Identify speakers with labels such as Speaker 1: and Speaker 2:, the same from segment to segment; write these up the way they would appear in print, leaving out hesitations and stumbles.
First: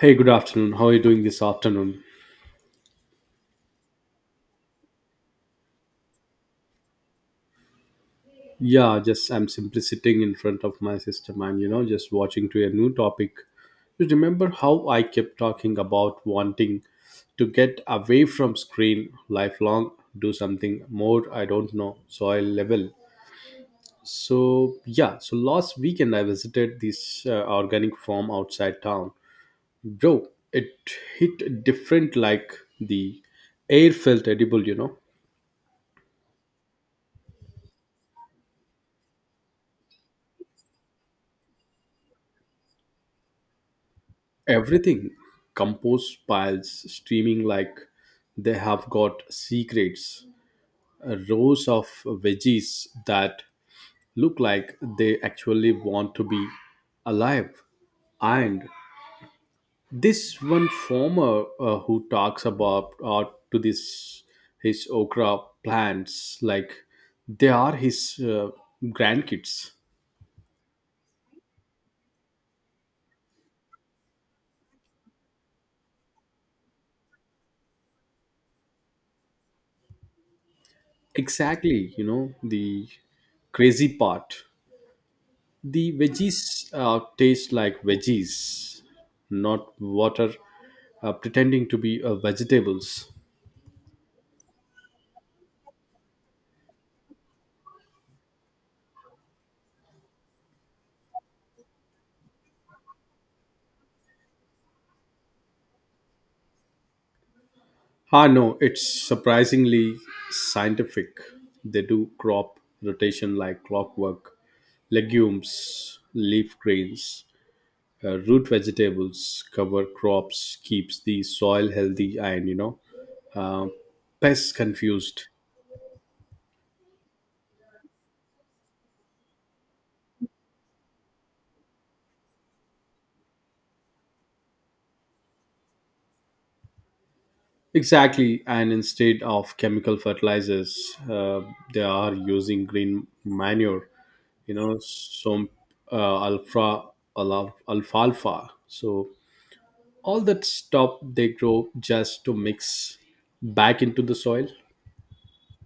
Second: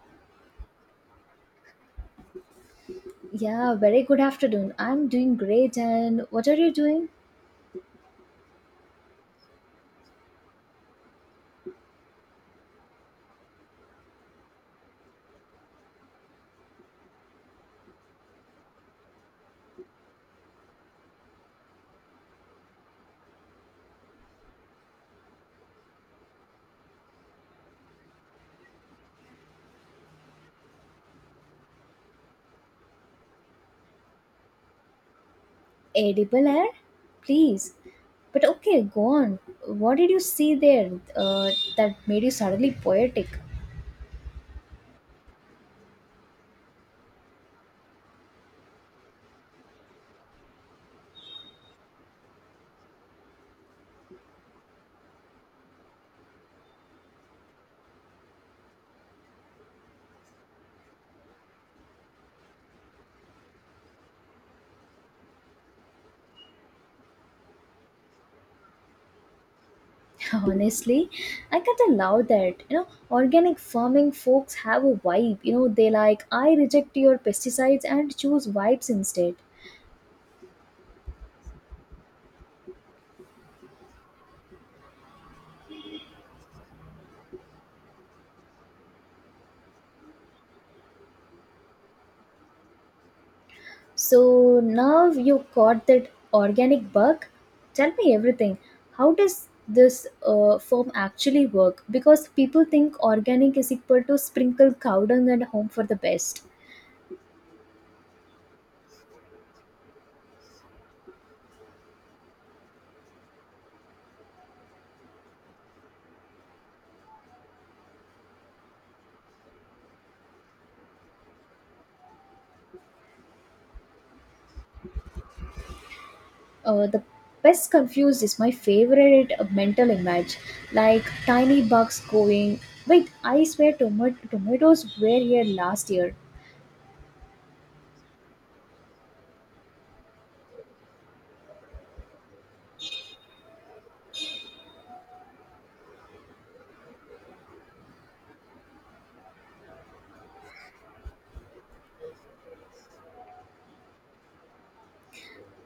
Speaker 1: Hey, good afternoon. How are you doing this afternoon?
Speaker 2: Yeah, very good afternoon. I'm doing great, and what are you doing?
Speaker 1: Yeah, just I'm simply sitting in front of my system and you know just watching to a new topic. You remember how I kept talking about wanting to get away from screen lifelong, do something more. I don't know, soil level. So yeah, so last weekend I visited this organic farm outside town. Bro, it hit different like the air felt edible, you know
Speaker 2: Edible air? Please. But okay, go on. What did you see there uh, that made you suddenly poetic?
Speaker 1: everything compost piles streaming like they have got secrets. Rows of veggies that look like they actually want to be alive. And this one farmer who talks about to this his okra plants like they are his uh, grandkids.
Speaker 2: Honestly, I can't allow that. You know, organic farming folks have a vibe. You know, they like, I reject your pesticides and choose vibes instead.
Speaker 1: Exactly, you know the crazy part. The veggies taste like veggies, not water pretending to be vegetables.
Speaker 2: So now you caught that organic bug. Tell me everything. How does this form actually work? Because people think organic is equal to sprinkle cow dung and home for the best.
Speaker 1: Ah, no, it's surprisingly scientific. They do crop rotation like clockwork. Legumes, leaf grains, root vegetables, cover crops, keeps the soil healthy, and you know, uh, pests confused.
Speaker 2: The best confused is my favorite mental image, like tiny bugs going. Wait, I swear tomatoes were here last year.
Speaker 1: Exactly, and instead of chemical fertilizers, they are using green manure. You know, some uh, alpha alfalfa. So all that stuff they grow just to mix back into the soil.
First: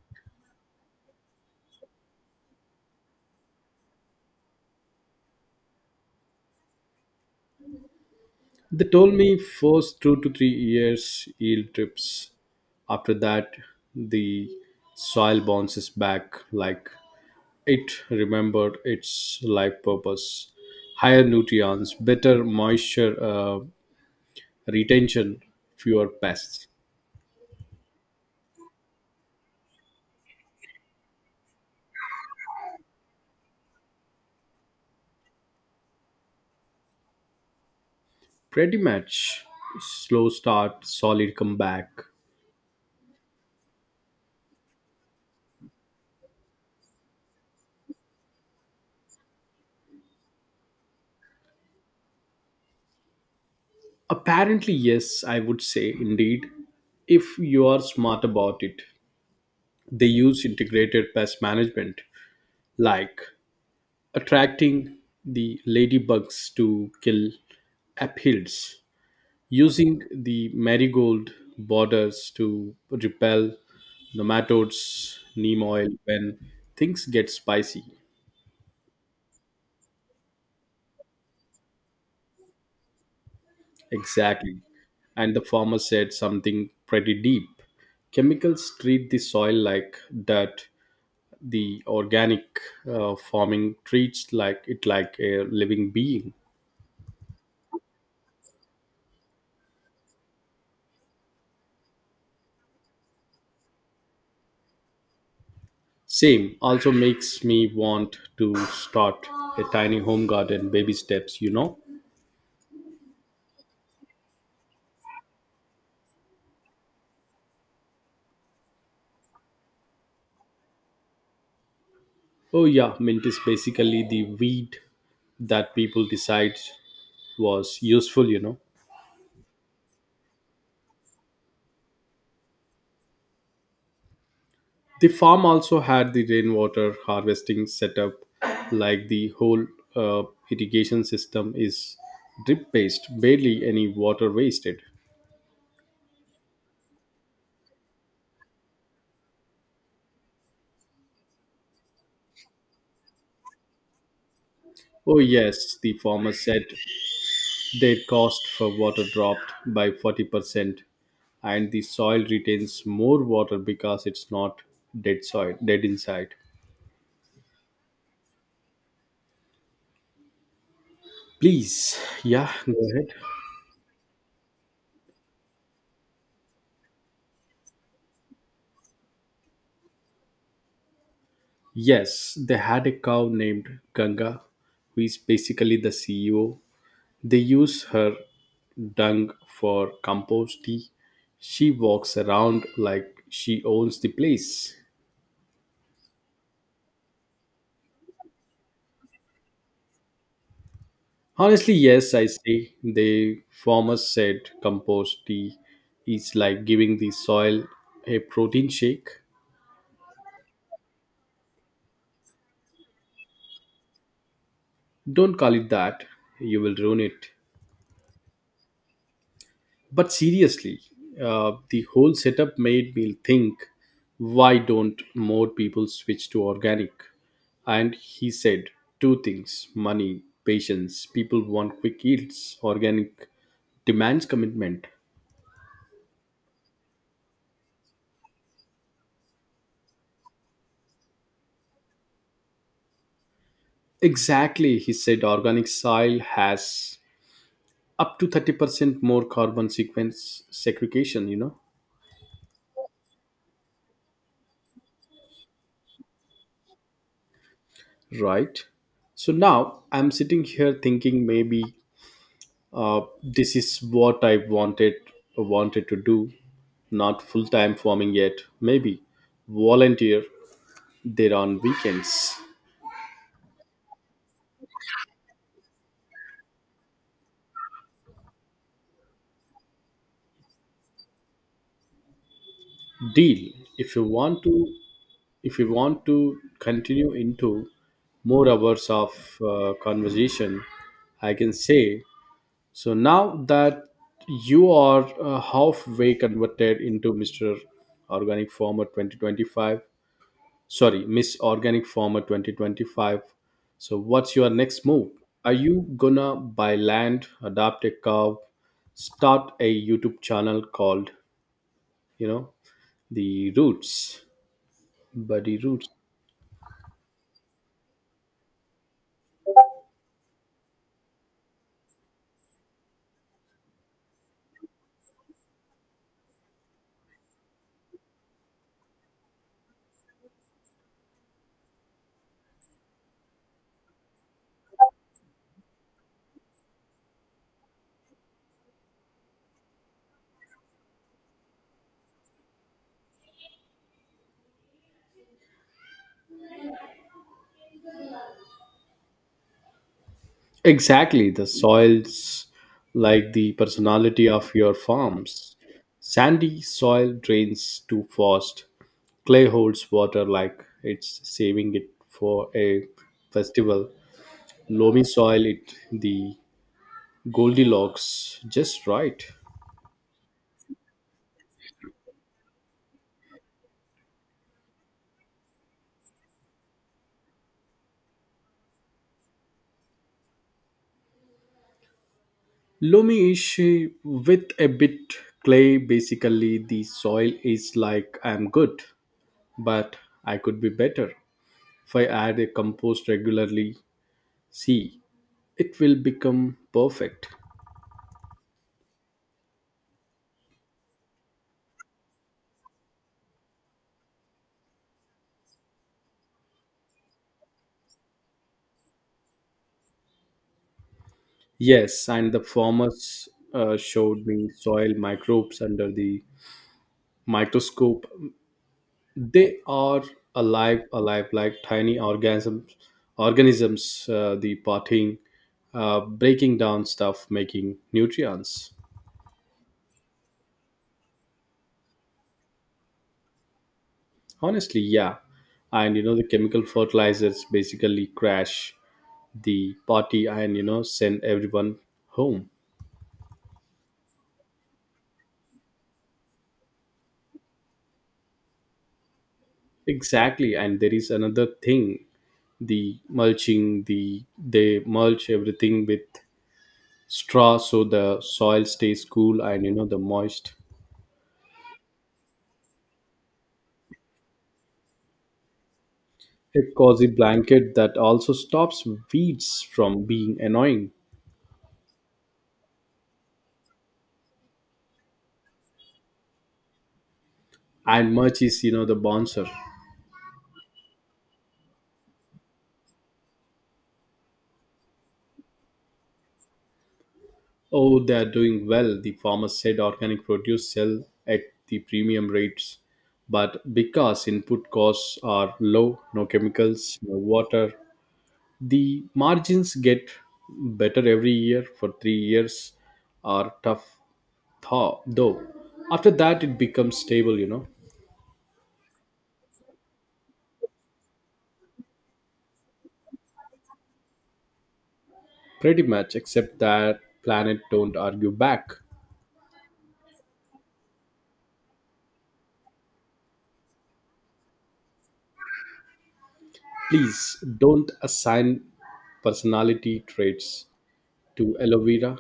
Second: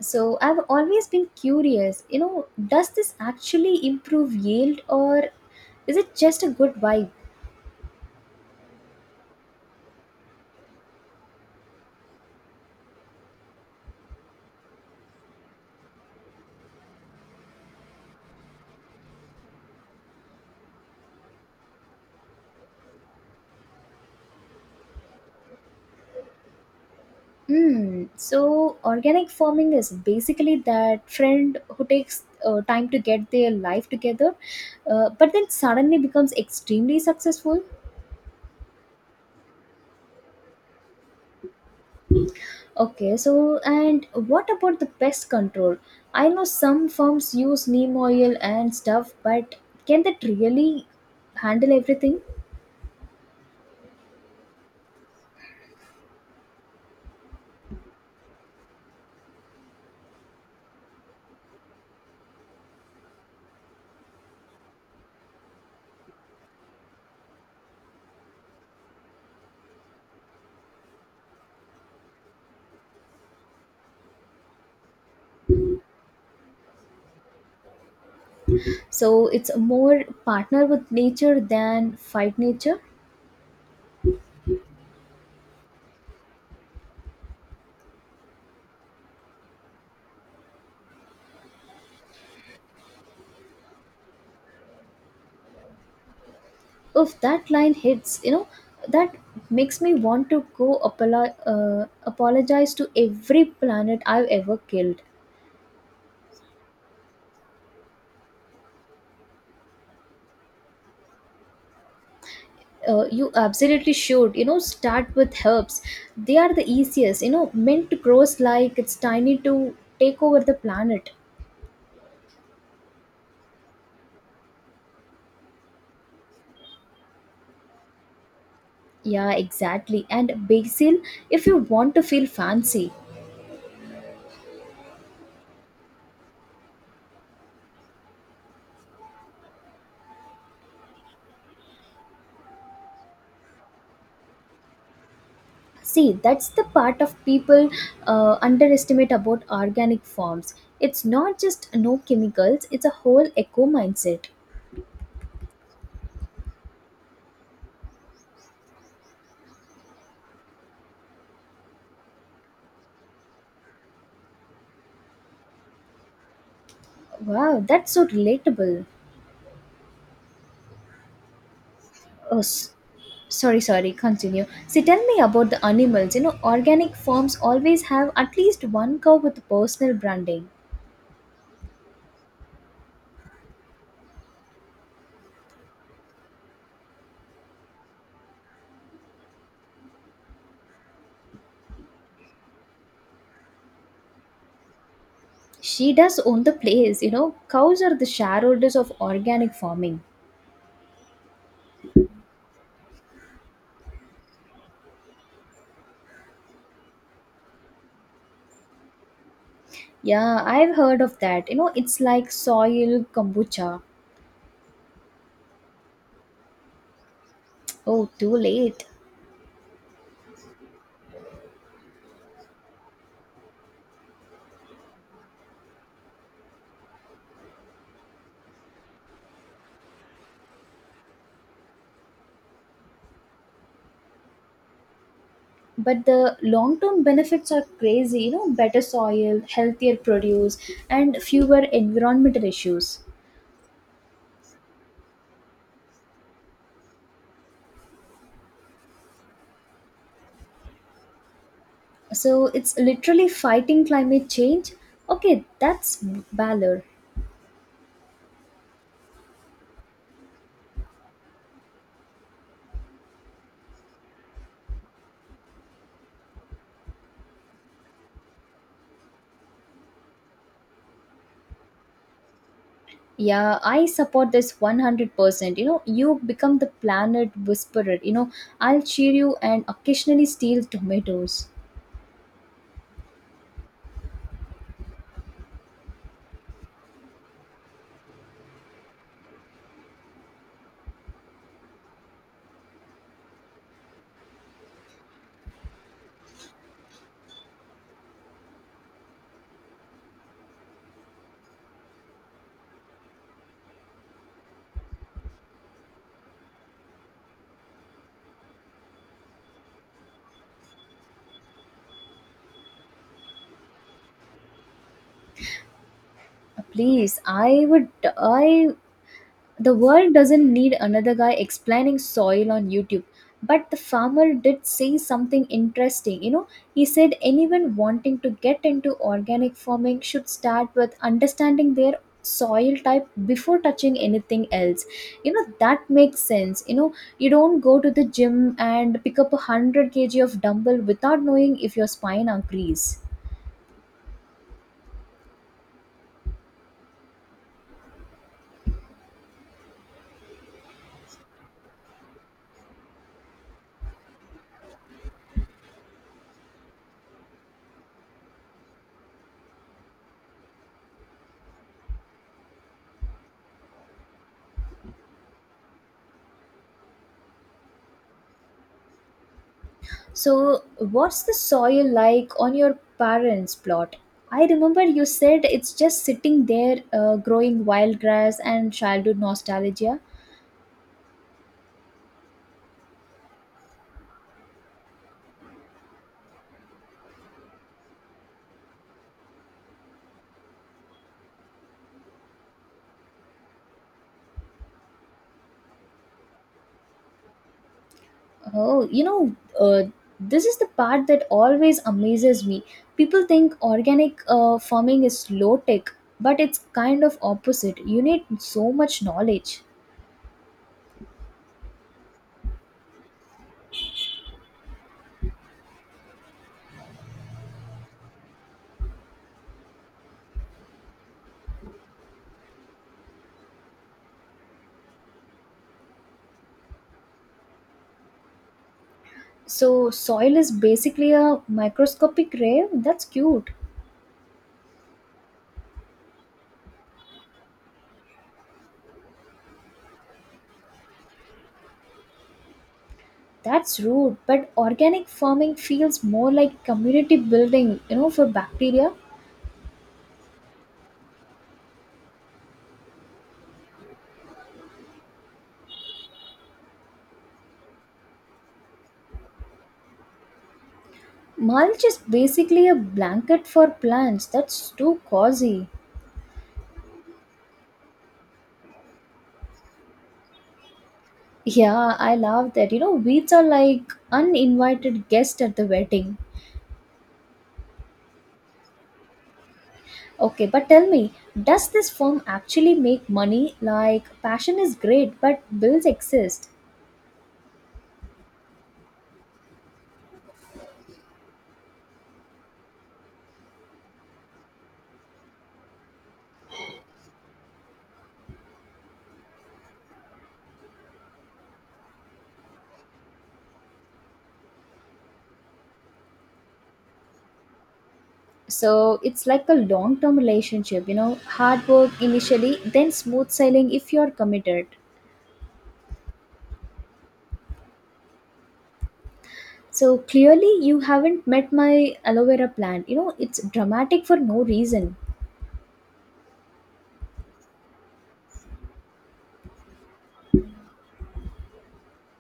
Speaker 2: So I've always been curious. You know, does this actually improve yield or is it just a good vibe?
Speaker 1: They told me first 2 to 3 years yield trips. After that, the soil bounces back like it remembered its life purpose: higher nutrients, better moisture retention, fewer pests.
Speaker 2: Hmm. So organic farming is basically that friend who takes time to get their life together, but then suddenly becomes extremely successful.
Speaker 1: Pretty much slow start, solid comeback.
Speaker 2: Okay, so and what about the pest control? I know some farms use neem oil and stuff, but can that really handle everything?
Speaker 1: Apparently, yes, I would say indeed, if you are smart about it. They use integrated pest management, like attracting the ladybugs to kill aphids, using the marigold borders to repel the nematodes, neem oil when things get spicy.
Speaker 2: So it's more partner with nature than fight nature.
Speaker 1: Exactly. And the farmer said something pretty deep. Chemicals treat the soil like dirt. The organic farming treats like it like a living being.
Speaker 2: If that line hits, you know, that makes me want to go apologize to every planet I've ever killed.
Speaker 1: Same, also makes me want to start a tiny home garden, baby steps, you know.
Speaker 2: You absolutely should, you know, start with herbs. They are the easiest. You know, mint grows like it's tiny to take over the planet.
Speaker 1: Oh yeah, mint is basically the weed that people decide was useful, you know.
Speaker 2: Yeah, exactly, and basil if you want to feel fancy.
Speaker 1: The farm also had the rainwater harvesting setup, like the whole uh, irrigation system is drip based, barely any water wasted.
Speaker 2: See, that's the part of people underestimate about organic farms. It's not just no chemicals, it's a whole eco mindset.
Speaker 1: Oh yes, the farmer said their cost for water dropped by 40%, and the soil retains more water because it's not dead soil, dead inside.
Speaker 2: Wow, that's so relatable.
Speaker 1: Please,
Speaker 2: Oh,
Speaker 1: yeah, go ahead.
Speaker 2: sorry, sorry, continue. So tell me about the animals. You know, organic farms always have at least one cow with personal branding.
Speaker 1: Yes, they had a cow named Ganga, who is basically the CEO. They use her dung for compost tea. She walks around like she owns the place.
Speaker 2: She does own the place, you know. Cows are the shareholders of organic farming.
Speaker 1: Honestly, yes, I say the farmer said compost tea is like giving the soil a protein shake.
Speaker 2: Yeah, I've heard of that. You know, it's like soil kombucha.
Speaker 1: Don't call it that, you will ruin it.
Speaker 2: Oh, too late.
Speaker 1: But seriously, the whole setup made me think, why don't more people switch to organic? And he said two things: money, patience. People want quick yields, organic demands commitment.
Speaker 2: But the long term benefits are crazy, you know, better soil, healthier produce, and fewer environmental issues.
Speaker 1: Exactly, he said organic soil has up to 30% more carbon sequence segregation, you know,
Speaker 2: So it's literally fighting climate change. Okay, that's valor.
Speaker 1: right? So now I'm sitting here thinking maybe this is what I wanted to do. Not full time farming yet. Maybe volunteer there on weekends.
Speaker 2: Yeah, I support this 100%. You know, you become the planet whisperer. You know, I'll cheer you and occasionally steal tomatoes.
Speaker 1: Deal. If you want to, if you want to continue into more hours of conversation, I can say. So now that you are halfway converted into Mr. Organic Farmer 2025, sorry, Miss Organic Farmer 2025. So, what's your next move? Are you gonna buy land, adopt a cow, start a YouTube channel called, you know, the Roots, Buddy Roots?
Speaker 2: Please, I would, I. The world doesn't need another guy explaining soil on YouTube. But the farmer did say something interesting. You know, he said anyone wanting to get into organic farming should start with understanding their soil type before touching anything else. You know, that makes sense. You know, you don't go to the gym and pick up a 100 kg of dumbbell without knowing if your spine agrees.
Speaker 1: Exactly, the soils like the personality of your farms. Sandy soil drains too fast. Clay holds water like it's saving it for a festival. Loamy soil, it the Goldilocks, just right.
Speaker 2: So, what's the soil like on your parents' plot? I remember you said it's just sitting there growing wild grass and childhood nostalgia.
Speaker 1: Loamy ish, with a bit clay. Basically, the soil is like, I'm good, but I could be better. If I add a compost regularly, see, it will become perfect.
Speaker 2: Oh, you know, this is the part that always amazes me. People think organic farming is low tech, but it's kind of opposite. You need so much knowledge.
Speaker 1: Yes, and the farmers showed me soil microbes under the microscope. They are alive like tiny organisms the parting breaking down stuff making nutrients.
Speaker 2: So, soil is basically a microscopic rave? That's cute.
Speaker 1: Honestly, yeah, and you know the chemical fertilizers basically crash the party, and you know send everyone home.
Speaker 2: That's rude, but organic farming feels more like community building, you know, for bacteria.
Speaker 1: Exactly, and there is another thing, the mulching, they mulch everything with straw so the soil stays cool and you know the moist.
Speaker 2: Mulch is basically a blanket for plants. That's too cozy.
Speaker 1: A cozy blanket that also stops weeds from being annoying.
Speaker 2: Yeah, I love that. You know, weeds are like uninvited guests at the wedding.
Speaker 1: And much is, you know, the bouncer.
Speaker 2: Okay, but tell me, does this firm actually make money? Like, passion is great, but bills exist.
Speaker 1: Oh, they are doing well, the farmer said organic produce sell at the premium rates. But because input costs are low, no chemicals, no water, the margins get better every year. For 3 years are tough thaw, though. After that it becomes stable, you know.
Speaker 2: So it's like a long term relationship, you know, hard work initially, then smooth sailing if you're committed.
Speaker 1: Pretty much, except that planet don't argue back.
Speaker 2: So clearly, you haven't met my aloe vera plant. You know, it's dramatic for no reason.
Speaker 1: Please don't assign personality traits to aloe vera.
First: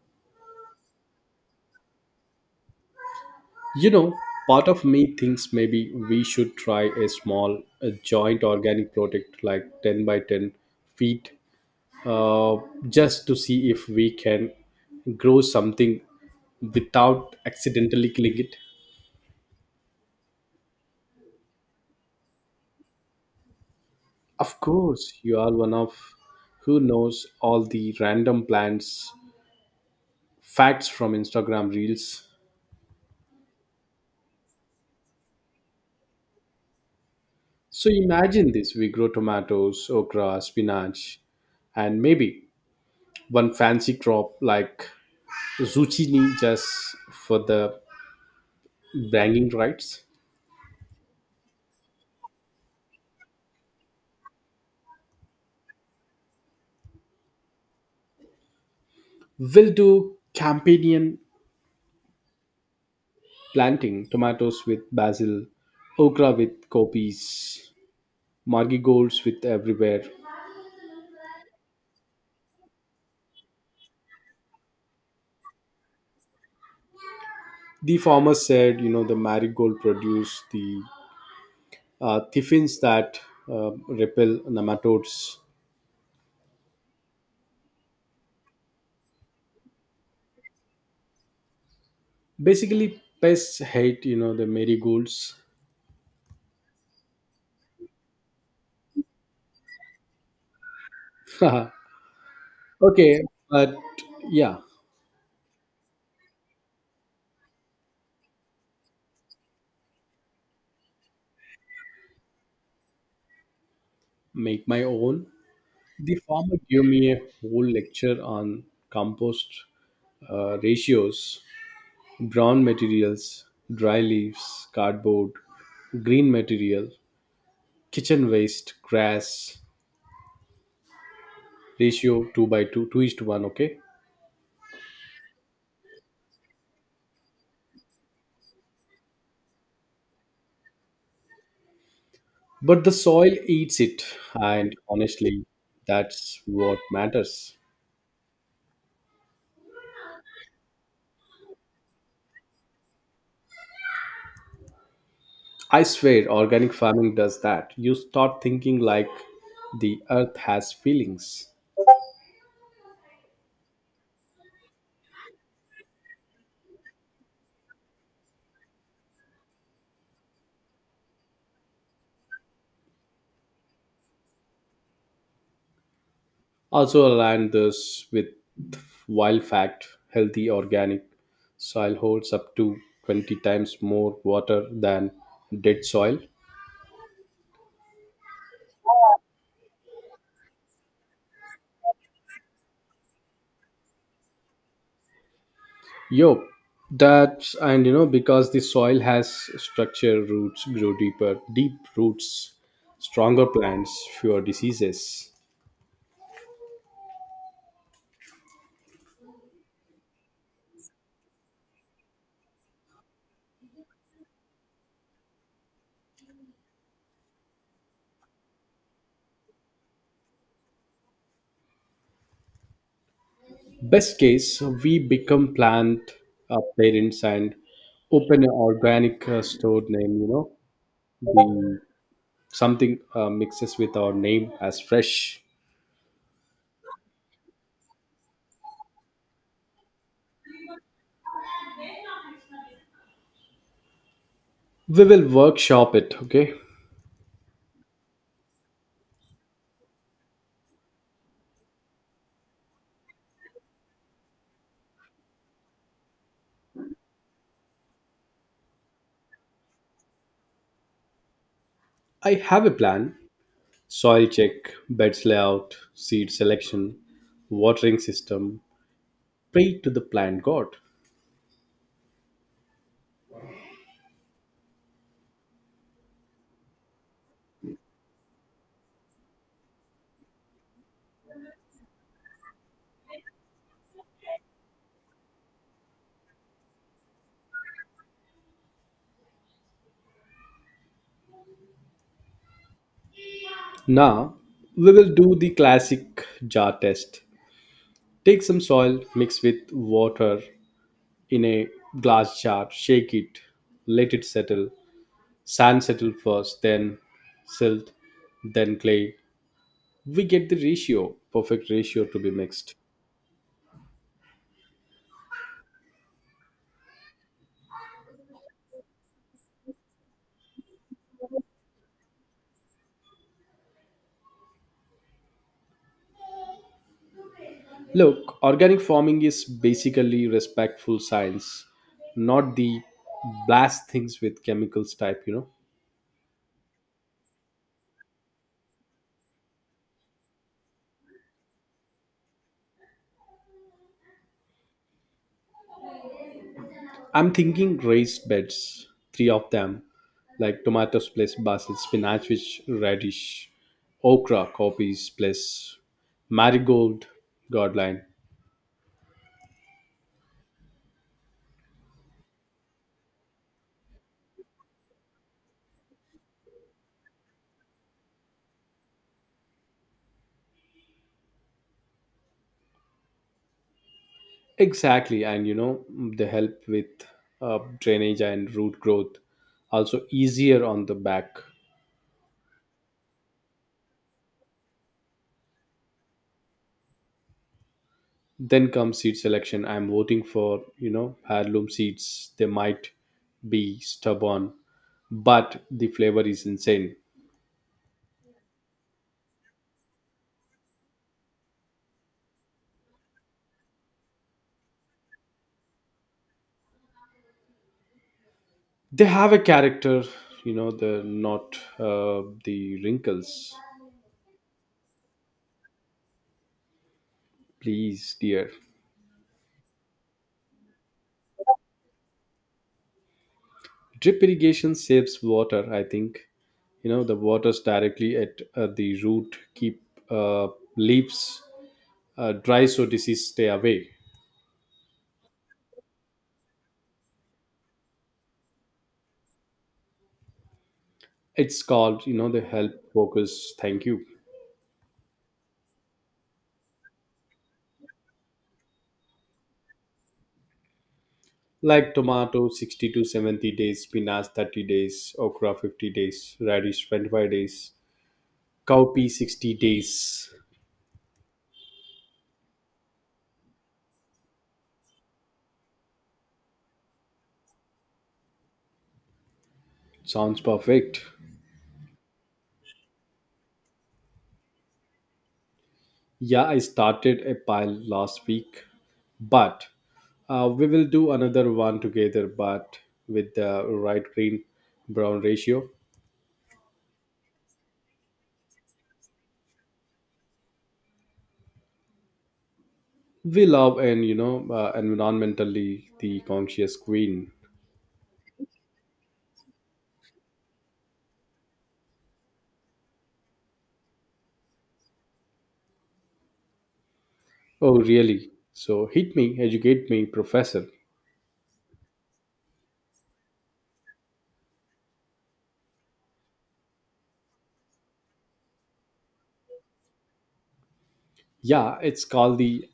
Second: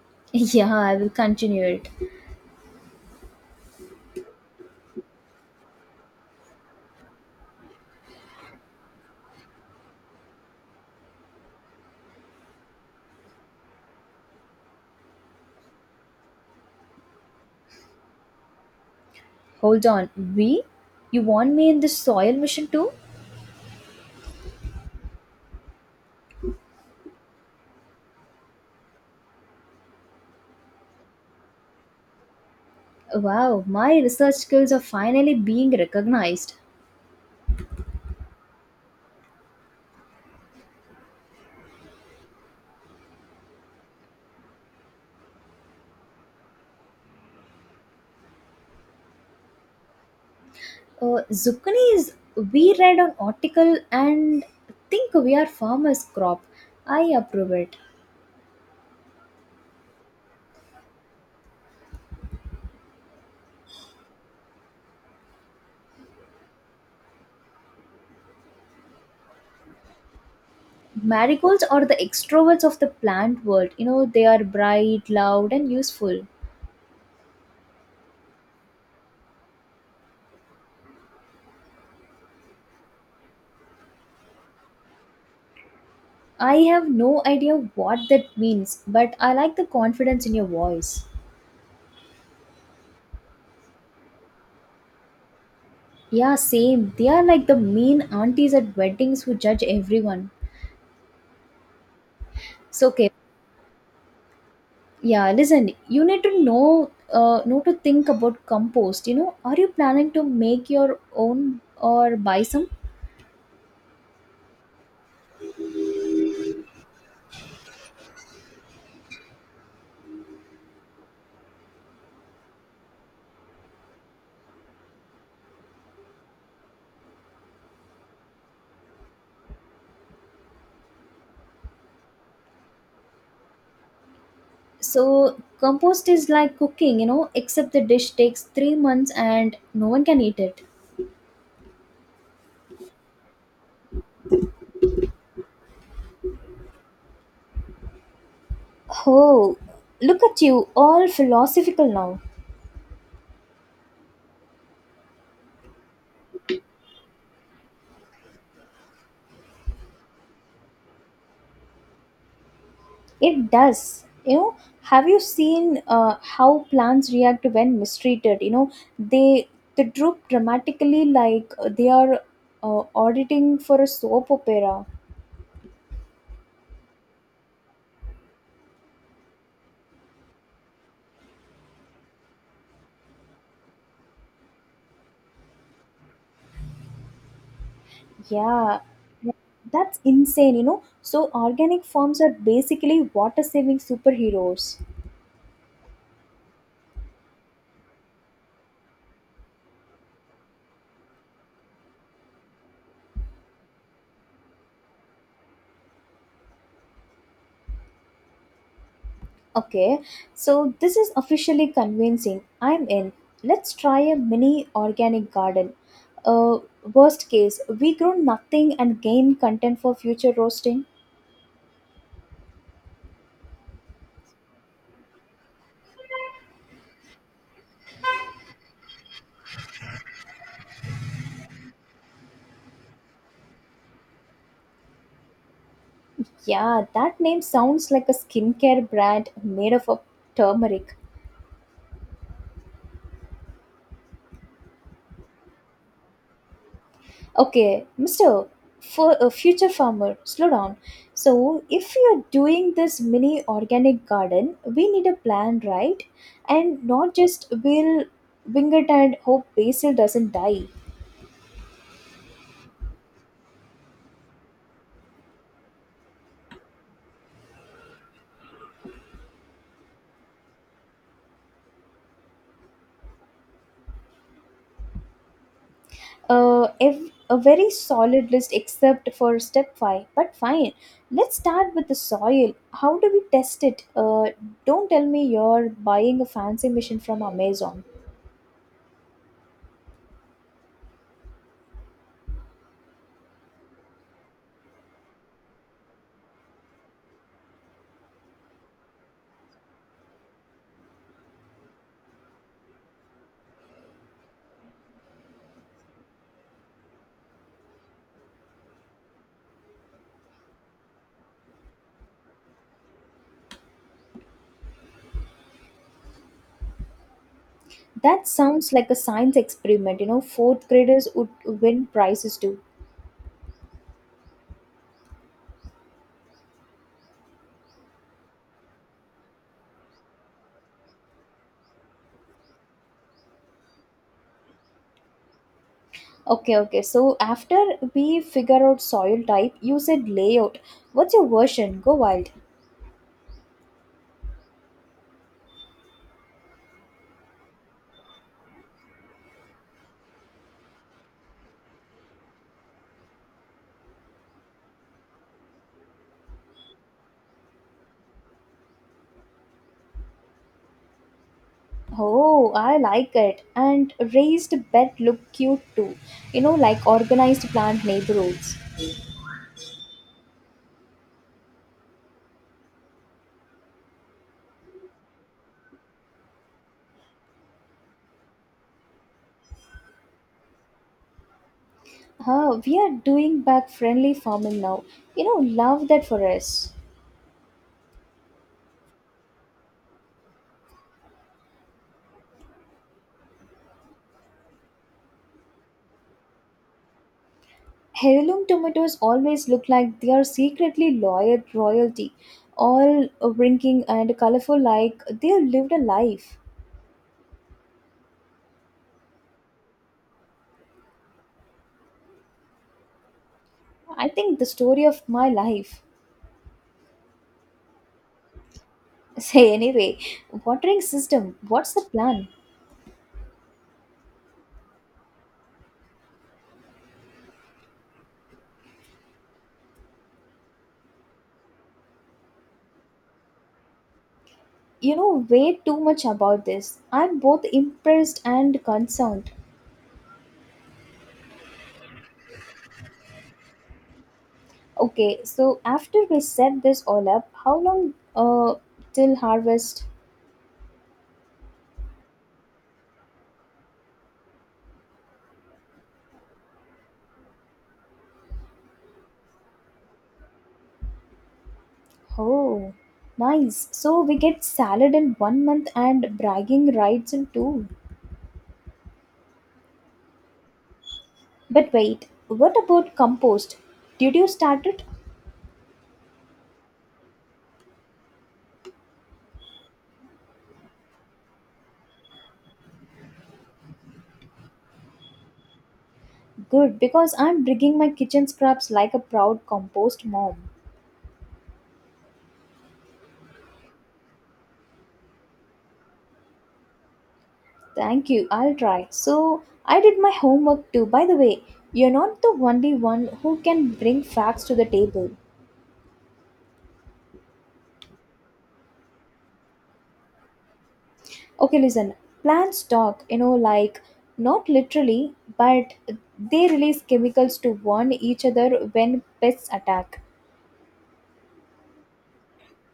Speaker 2: Yeah, I will continue it.
Speaker 1: You know, part of me thinks maybe we should try a small a joint organic product like 10 by 10 feet uh, just to see if we can grow something without accidentally killing it.
Speaker 2: Hold on. We? You want me in this soil mission too?
Speaker 1: Of course, you are one of who knows all the random plants facts from Instagram reels.
Speaker 2: Wow, my research skills are finally being recognized.
Speaker 1: So imagine this, we grow tomatoes, okra, spinach, and maybe one fancy crop like zucchini just for the bragging rights.
Speaker 2: Zucchini is we read on article and think we are farmers crop. I approve it.
Speaker 1: We'll do companion planting, tomatoes with basil, okra with copies, marigolds with everywhere.
Speaker 2: Marigolds are the extroverts of the plant world. You know, they are bright, loud, and useful.
Speaker 1: The farmer said, you know, the marigold produce the thiffins that repel nematodes.
Speaker 2: I have no idea what that means, but I like the confidence in your voice.
Speaker 1: Basically, pests hate, you know, the marigolds.
Speaker 2: Yeah, same. They are like the mean aunties at weddings who judge everyone.
Speaker 1: Haha.
Speaker 2: So okay,
Speaker 1: Okay, but yeah,
Speaker 2: yeah, listen, you need to know to think about compost, you know. Are you planning to make your own or buy some?
Speaker 1: make my own. The farmer gave me a whole lecture on compost ratios, brown materials, dry leaves, cardboard, green material, kitchen waste, grass, ratio 2 by 2, 2 is to 1, okay?
Speaker 2: So compost is like cooking, you know, except the dish takes 3 months and no one can eat it.
Speaker 1: But the soil eats it, and honestly, that's what matters.
Speaker 2: Oh, look at you, all philosophical now.
Speaker 1: I swear, organic farming does that. You start thinking like the earth has feelings.
Speaker 2: It does. You know, have you seen how plants react when mistreated? You know, they they droop dramatically like they are auditing for a soap opera.
Speaker 1: Also align this with wild fact: healthy organic soil holds up to 20 times more water than dead soil.
Speaker 2: Yeah, that's insane. You know, so organic farms are basically water saving superheroes.
Speaker 1: Yo, that's, and you know because the soil has structure, roots grow deeper, deep roots, stronger plants, fewer diseases.
Speaker 2: Okay, so this is officially convincing. I'm in. Let's try a mini organic garden. Uh, Worst case, we grow nothing and gain content for future roasting.
Speaker 1: Best case, we become plant parents and open an organic store name. You know, the something mixes with our name as fresh.
Speaker 2: Yeah, that name sounds like a skincare brand made of a turmeric.
Speaker 1: We will workshop it, okay?
Speaker 2: Okay, Mr. For a future farmer, slow down. So, if you're doing this mini organic garden, we need a plan, right? And not just we'll wing it and hope basil doesn't die.
Speaker 1: I have a plan: soil check, beds layout, seed selection, watering system. Pray to the plant god.
Speaker 2: A very solid list except for step 5, but fine. Let's start with the soil. How do we test it? Don't tell me you're buying a fancy machine from Amazon.
Speaker 1: Now, we will do the classic jar test. Take some soil, mix with water in a glass jar, shake it, let it settle. Sand settle first, then silt, then clay. We get the ratio, perfect ratio to be mixed.
Speaker 2: That sounds like a science experiment, you know, fourth graders would win prizes too.
Speaker 1: Look, organic farming is basically respectful science, not the blast things with chemicals type, you know.
Speaker 2: Okay, okay, so after we figure out soil type, you said layout. What's your version? Go wild.
Speaker 1: I'm thinking raised beds, three of them, like tomatoes plus basil, spinach which radish, okra, copies plus marigold, godline.
Speaker 2: Oh, I like it, and raised bed look cute too, you know, like organized plant neighborhoods.
Speaker 1: Exactly, and you know, they help with drainage and root growth, also easier on the back.
Speaker 2: Huh, we are doing back friendly farming now. You know, love that for us.
Speaker 1: Then comes seed selection. I'm voting for, you know, heirloom seeds. They might be stubborn but the flavor is insane.
Speaker 2: Heirloom tomatoes always look like they are secretly loyal royalty, all wrinkling and colorful like they have lived a life.
Speaker 1: They have a character, you know. They're not the wrinkles,
Speaker 2: I think the story of my life.
Speaker 1: please dear.
Speaker 2: Say anyway, watering system, what's the plan?
Speaker 1: Drip irrigation saves water, I think. You know, the waters directly at the root, keep uh, leaves dry so disease stay away.
Speaker 2: You know way too much about this. I'm both impressed and concerned.
Speaker 1: It's called, you know, the help focus, thank you.
Speaker 2: Okay, so after we set this all up, how long till harvest?
Speaker 1: Like tomato 60 to 70 days, spinach 30 days, okra 50 days, radish 25 days, cowpea 60 days.
Speaker 2: Oh, nice. So we get salad in 1 month and bragging rights in two.
Speaker 1: Sounds perfect.
Speaker 2: But wait, what about compost? Did you start it?
Speaker 1: Yeah, I started a pile last week, but we will do another one together, but with the right green brown ratio.
Speaker 2: Good, because I'm digging my kitchen scraps like a proud compost mom.
Speaker 1: We love, and you know, environmentally the conscious queen.
Speaker 2: Thank you, I'll try. So I did my homework too. By the way, you're not the only one who can bring facts to the table.
Speaker 1: Oh, really? So hit me, educate me, professor.
Speaker 2: Okay, listen. Plants talk, you know, like not literally, but they release chemicals to warn each other when pests attack.
Speaker 1: Yeah, it's called the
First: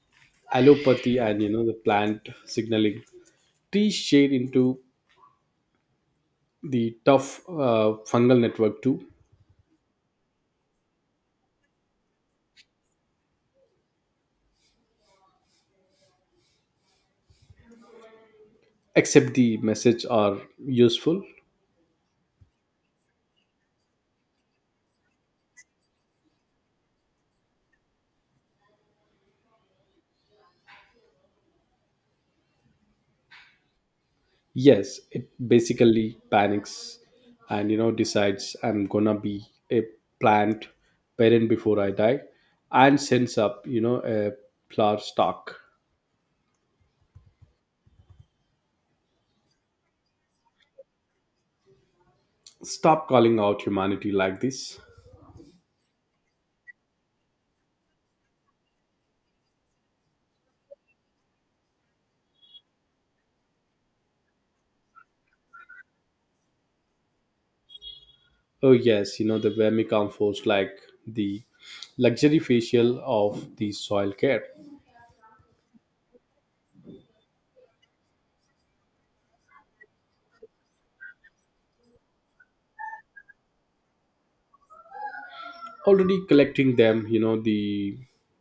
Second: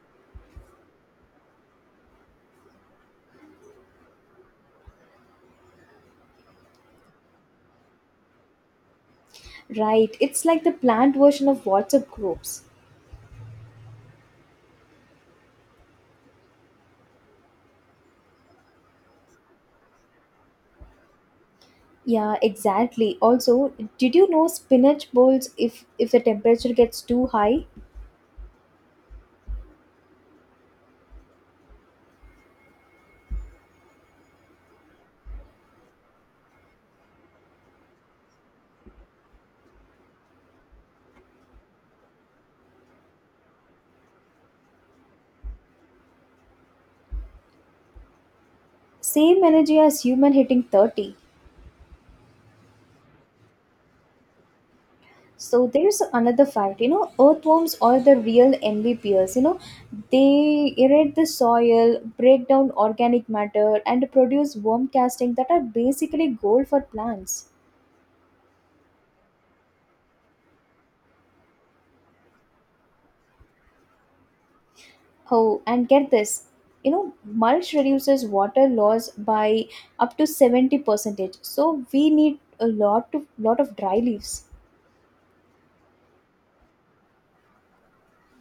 Speaker 1: allopathy and you know the plant signaling. Trees shade into the tough fungal network too,
Speaker 2: Right, it's like the plant version of WhatsApp groups.
Speaker 1: except the message are useful.
Speaker 2: Yeah, exactly. Also, did you know spinach bowls if the temperature gets too high?
Speaker 1: Yes, it basically panics, and you know decides I'm gonna be a plant parent before I die, and sends up, you know, a flower stalk.
Speaker 2: Same energy as human hitting 30.
Speaker 1: Stop calling out humanity like this.
Speaker 2: So there's another fact, you know, earthworms are the real MVPs. You know, they irrigate the soil, break down organic matter, and produce worm casting that are basically gold for plants.
Speaker 1: Oh yes, you know the vermicompost like the luxury facial of the soil care.
Speaker 2: Oh, and get this, you know, mulch reduces water loss by up to 70 percentage. So we need a lot of dry leaves.
Speaker 1: Already collecting them, you know the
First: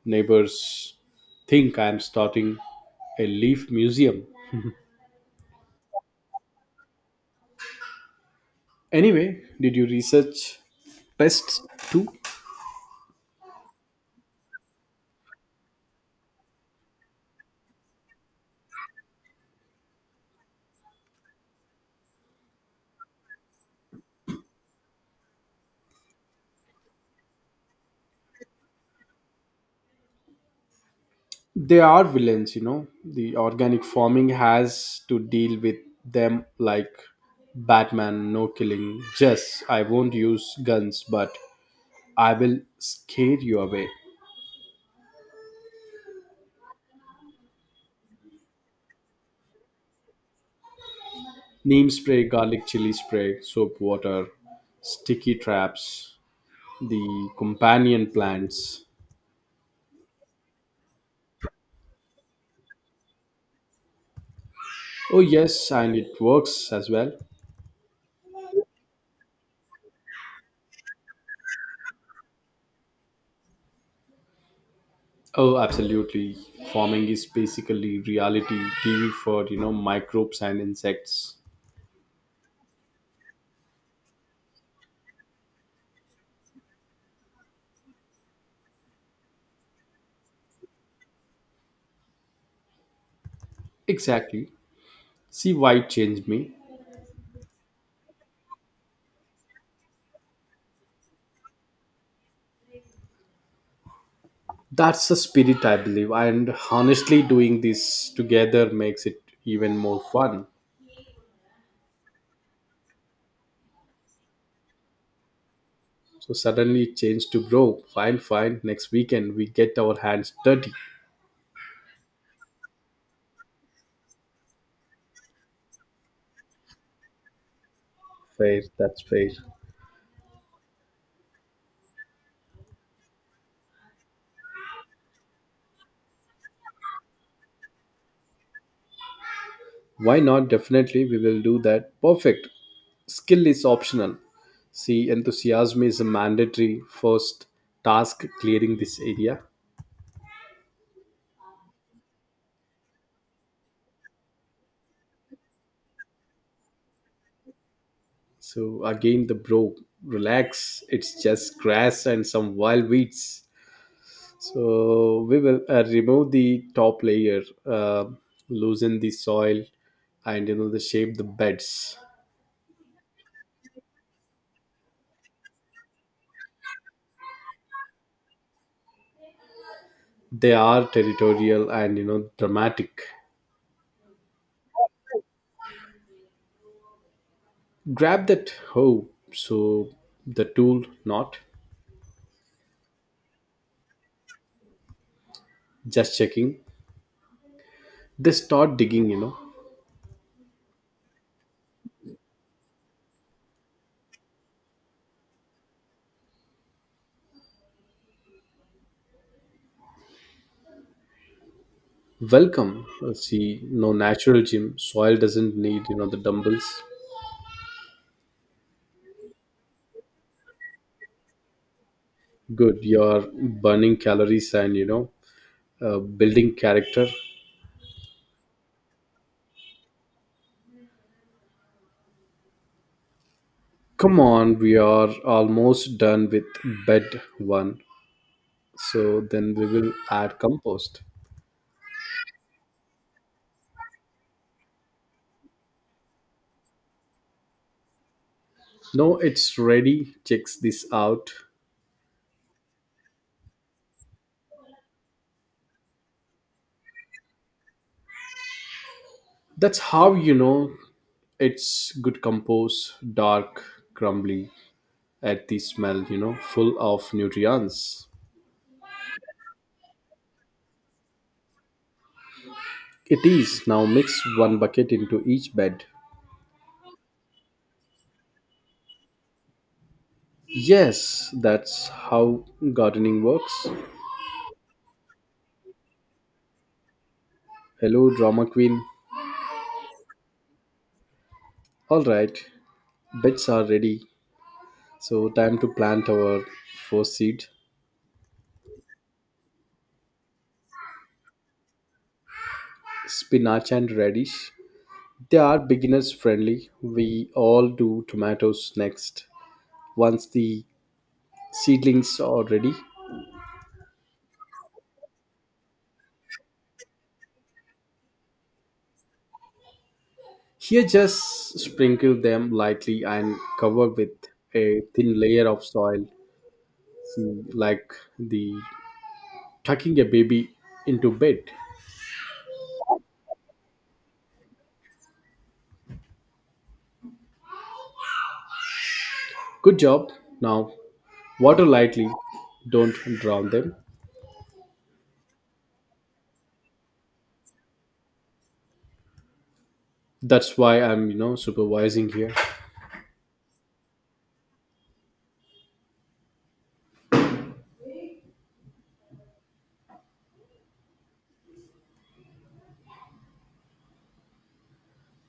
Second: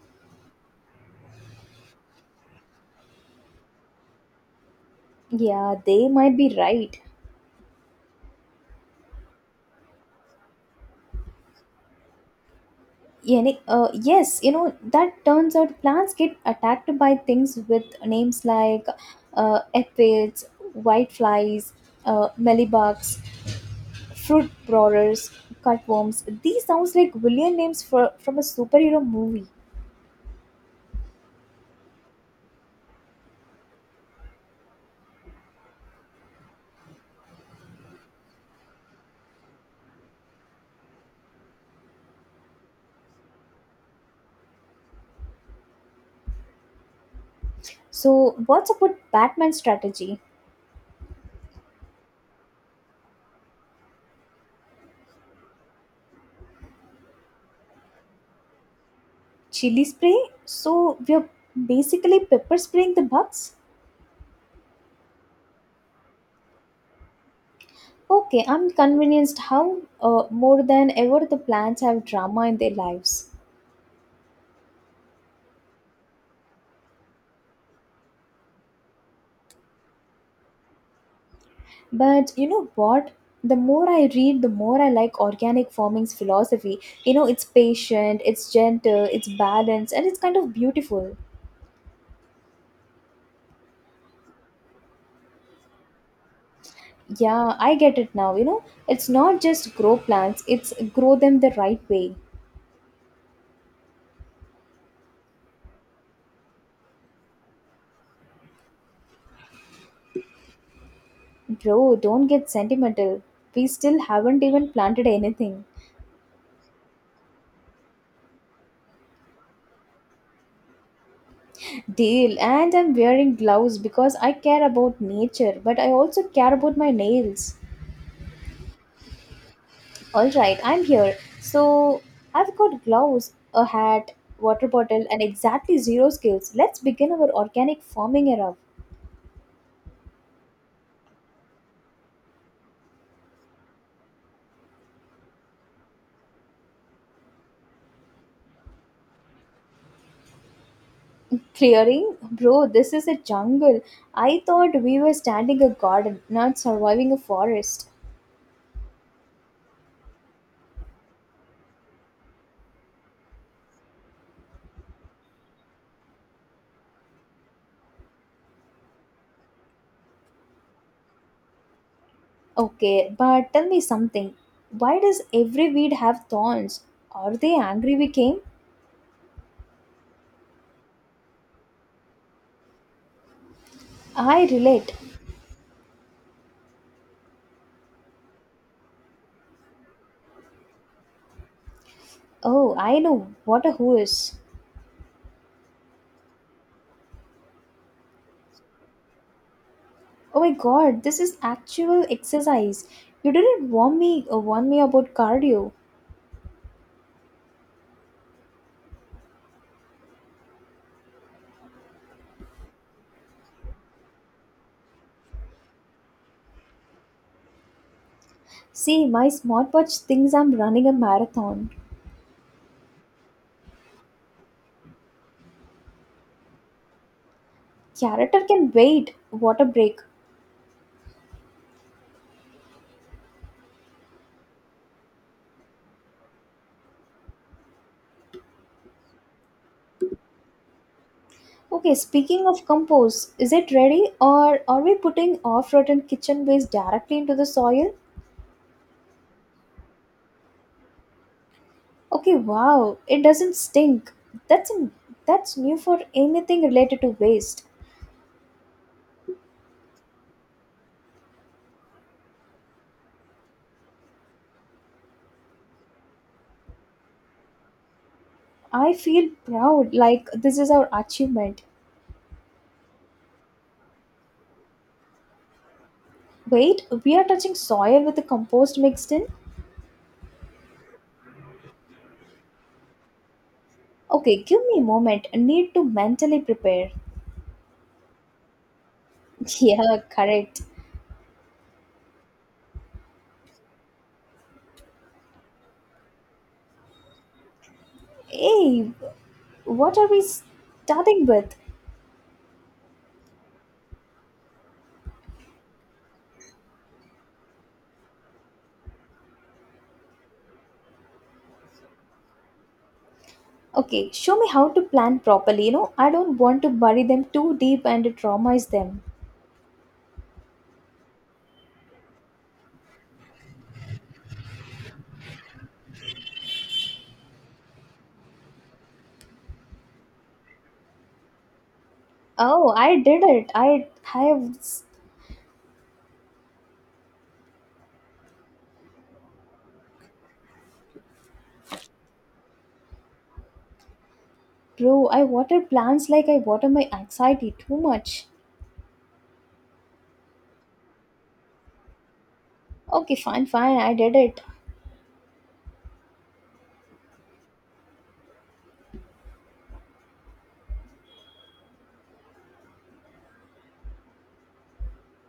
Speaker 1: neighbors think I'm starting a leaf museum.
Speaker 2: Yeah, they might be right.
Speaker 1: Anyway, did you research pests too?
Speaker 2: Yeah, yes, you know, that turns out plants get attacked by things with names like aphids, whiteflies, mealybugs, fruit borers, cutworms. These sounds like villain names for, from a superhero movie.
Speaker 1: They are villains, you know. The organic farming has to deal with them like Batman, no killing. Just, I won't use guns, but I will scare you away.
Speaker 2: So, what's a good Batman strategy?
Speaker 1: Neem spray, garlic chili spray, soap water, sticky traps, the companion plants.
Speaker 2: Chili spray? So, we're basically pepper spraying the bugs?
Speaker 1: Oh, yes, and it works as well.
Speaker 2: Okay, I'm convinced how more than ever the plants have drama in their lives.
Speaker 1: Oh, absolutely. Farming is basically reality TV for, you know, microbes and insects.
Speaker 2: But you know what? The more I read, the more I like organic farming's philosophy. You know, it's patient, it's gentle, it's balanced, and it's kind of beautiful.
Speaker 1: Exactly. See why it changed me.
Speaker 2: Yeah, I get it now. You know, it's not just grow plants, it's grow them the right way.
Speaker 1: That's the spirit, I believe. And honestly, doing this together makes it even more fun.
Speaker 2: Bro, don't get sentimental. We still haven't even planted anything.
Speaker 1: So suddenly it changed to bro. Fine, fine. Next weekend we get our hands dirty.
Speaker 2: Deal. And I'm wearing gloves because I care about nature, but I also care about my nails.
Speaker 1: Fair, that's fair.
Speaker 2: All right, I'm here. So I've got gloves, a hat, water bottle, and exactly zero skills. Let's begin our organic farming era.
Speaker 1: Why not? Definitely, we will do that. Perfect. Skill is optional. See, enthusiasm is a mandatory first task, clearing this area.
Speaker 2: Clearing? Bro, this is a jungle. I thought we were standing a garden, not surviving a forest.
Speaker 1: So, again, the bro, relax. It's just grass and some wild weeds. So, we will remove the top layer, loosen the soil, and you know, the shape the beds.
Speaker 2: Okay, but tell me something. Why does every weed have thorns? Are they angry we came?
Speaker 1: They are territorial, and you know, dramatic.
Speaker 2: I relate.
Speaker 1: Grab that hoe, so the tool, not,
Speaker 2: Oh, I know what a who is.
Speaker 1: just checking. They start digging, you know.
Speaker 2: Oh my god, this is actual exercise. You didn't warn me or warn me about cardio.
Speaker 1: Welcome. See, no, natural gym, soil doesn't need, you know, the dumbbells.
Speaker 2: See, my smartwatch thinks I'm running a marathon.
Speaker 1: Good, you're burning calories and you know building character.
Speaker 2: Character can wait. What a break.
Speaker 1: Come on, we are almost done with bed one. So then we will add compost.
Speaker 2: Okay, speaking of compost, is it ready or are we putting off-rotten kitchen waste directly into the soil?
Speaker 1: No, it's ready, checks this out.
Speaker 2: Okay, wow, it doesn't stink. That's that's new for anything related to waste.
Speaker 1: That's how you know it's good compost, dark, crumbly at the smell, you know, full of nutrients.
Speaker 2: I feel proud like this is our achievement.
Speaker 1: It is. Now mix one bucket into each bed.
Speaker 2: Wait, we are touching soil with the compost mixed in?
Speaker 1: Yes, that's how gardening works.
Speaker 2: Okay, give me a moment. I need to mentally prepare.
Speaker 1: Hello, drama queen.
Speaker 2: Yeah, correct.
Speaker 1: All right, beds are ready. So, time to plant our first seed,
Speaker 2: Hey, what are we starting with?
Speaker 1: spinach and radish. They are beginners friendly. We all do tomatoes next. Once the seedlings are ready.
Speaker 2: Okay, show me how to plan properly. You know, I don't want to bury them too deep and traumatize them.
Speaker 1: Here, just sprinkle them lightly and cover with a thin layer of soil. See, like the tucking a baby into bed.
Speaker 2: Oh, I did it. I have,
Speaker 1: Good job. Now, water lightly, don't drown them.
Speaker 2: bro, I water plants like I water my anxiety too much.
Speaker 1: That's why I'm, you know, supervising here.
Speaker 2: Okay, fine, fine, I did it.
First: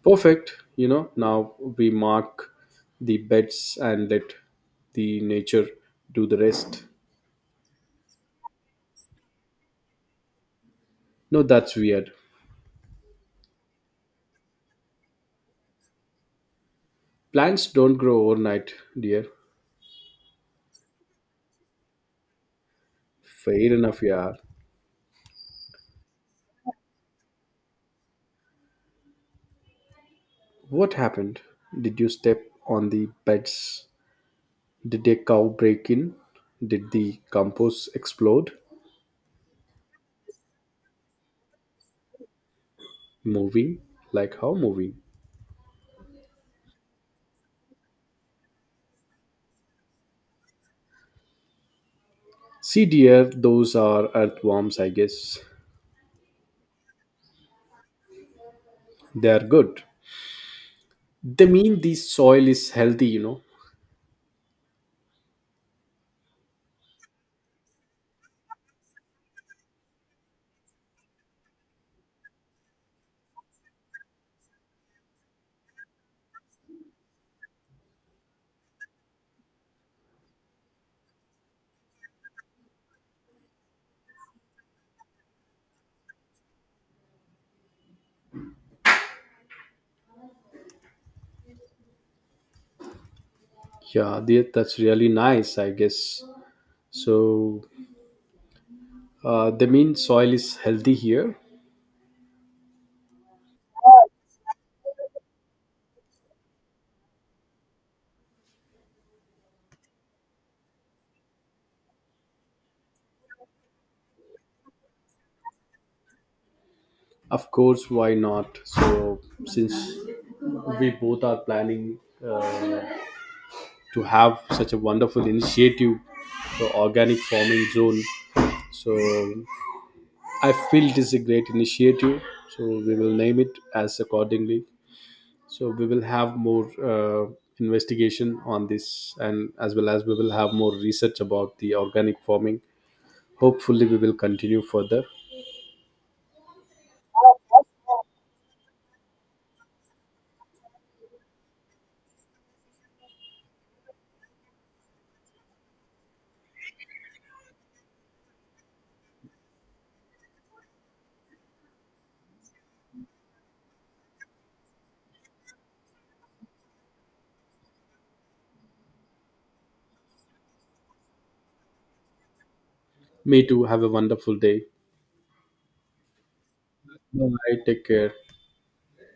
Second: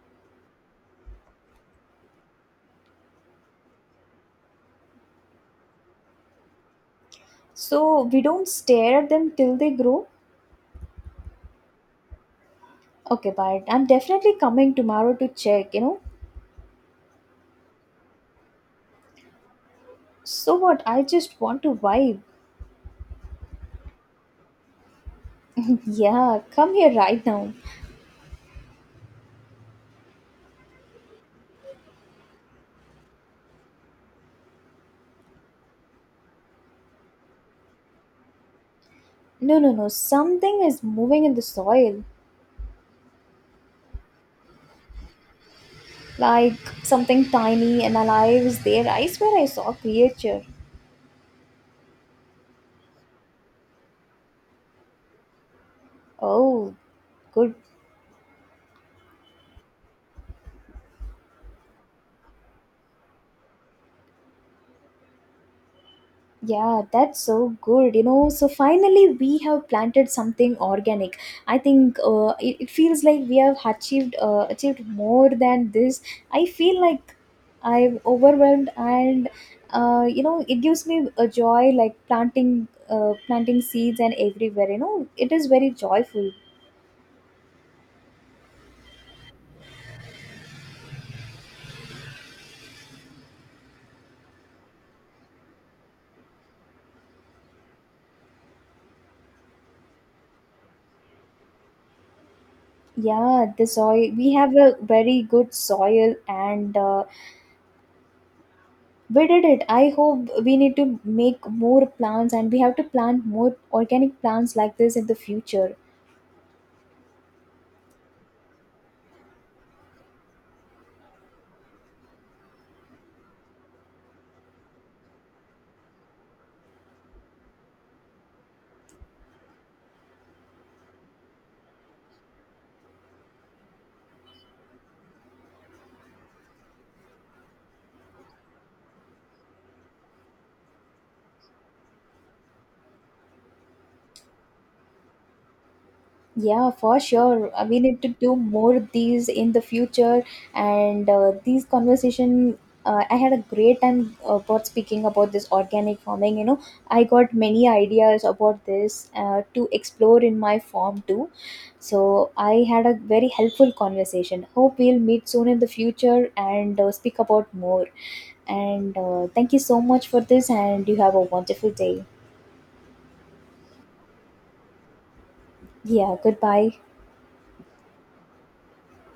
Speaker 1: Perfect. You know, now we mark the beds and let the nature do the rest.
Speaker 2: So we don't stare at them till they grow?
Speaker 1: No, that's weird.
Speaker 2: Okay, but I'm definitely coming tomorrow to check, you know.
Speaker 1: Plants don't grow overnight, dear.
Speaker 2: So what? I just want to vibe.
Speaker 1: Fair enough, yeah.
Speaker 2: Yeah, come here right now.
Speaker 1: What happened? Did you step on the pets? Did a cow break in? Did the compost explode?
Speaker 2: No, no, no. Something is moving in the soil.
Speaker 1: Moving? Like how moving?
Speaker 2: Like something tiny and alive is there. I swear I saw a creature.
Speaker 1: See, dear, those are earthworms, I guess.
Speaker 2: Oh, good.
Speaker 1: They are good. They mean the soil is healthy, you know.
Speaker 2: Yeah, that's so good. You know, so finally we have planted something organic. I think it feels like we have achieved more than this. I feel like I'm overwhelmed, and you know, it gives me a joy like planting seeds and everywhere. You know, it is very joyful.
Speaker 1: Yeah, dear, that's really nice, I guess. So, they mean soil is healthy here?
Speaker 2: Yeah, the soil. We have a very good soil, and we did it. I hope we need to make more plants, and we have to plant more organic plants like this in the future.
Speaker 1: Of course, why not? So, since we both are planning uh, to have such a wonderful initiative for organic farming zone. So I feel it is a great initiative. So we will name it as accordingly. So we will have more investigation on this, and as well as we will have more research about the organic farming. Hopefully, we will continue further.
Speaker 2: Yeah, for sure. We need to do more of these in the future, and these conversation, I had a great time about speaking about this organic farming, you know, I got many ideas about this to explore in my farm too. So I had a very helpful conversation. Hope we'll meet soon in the future and speak about more. And thank you so much for this, and you have a wonderful day.
Speaker 1: Me too. Have a wonderful day.
Speaker 2: Yeah, goodbye.
Speaker 1: Bye. Take care.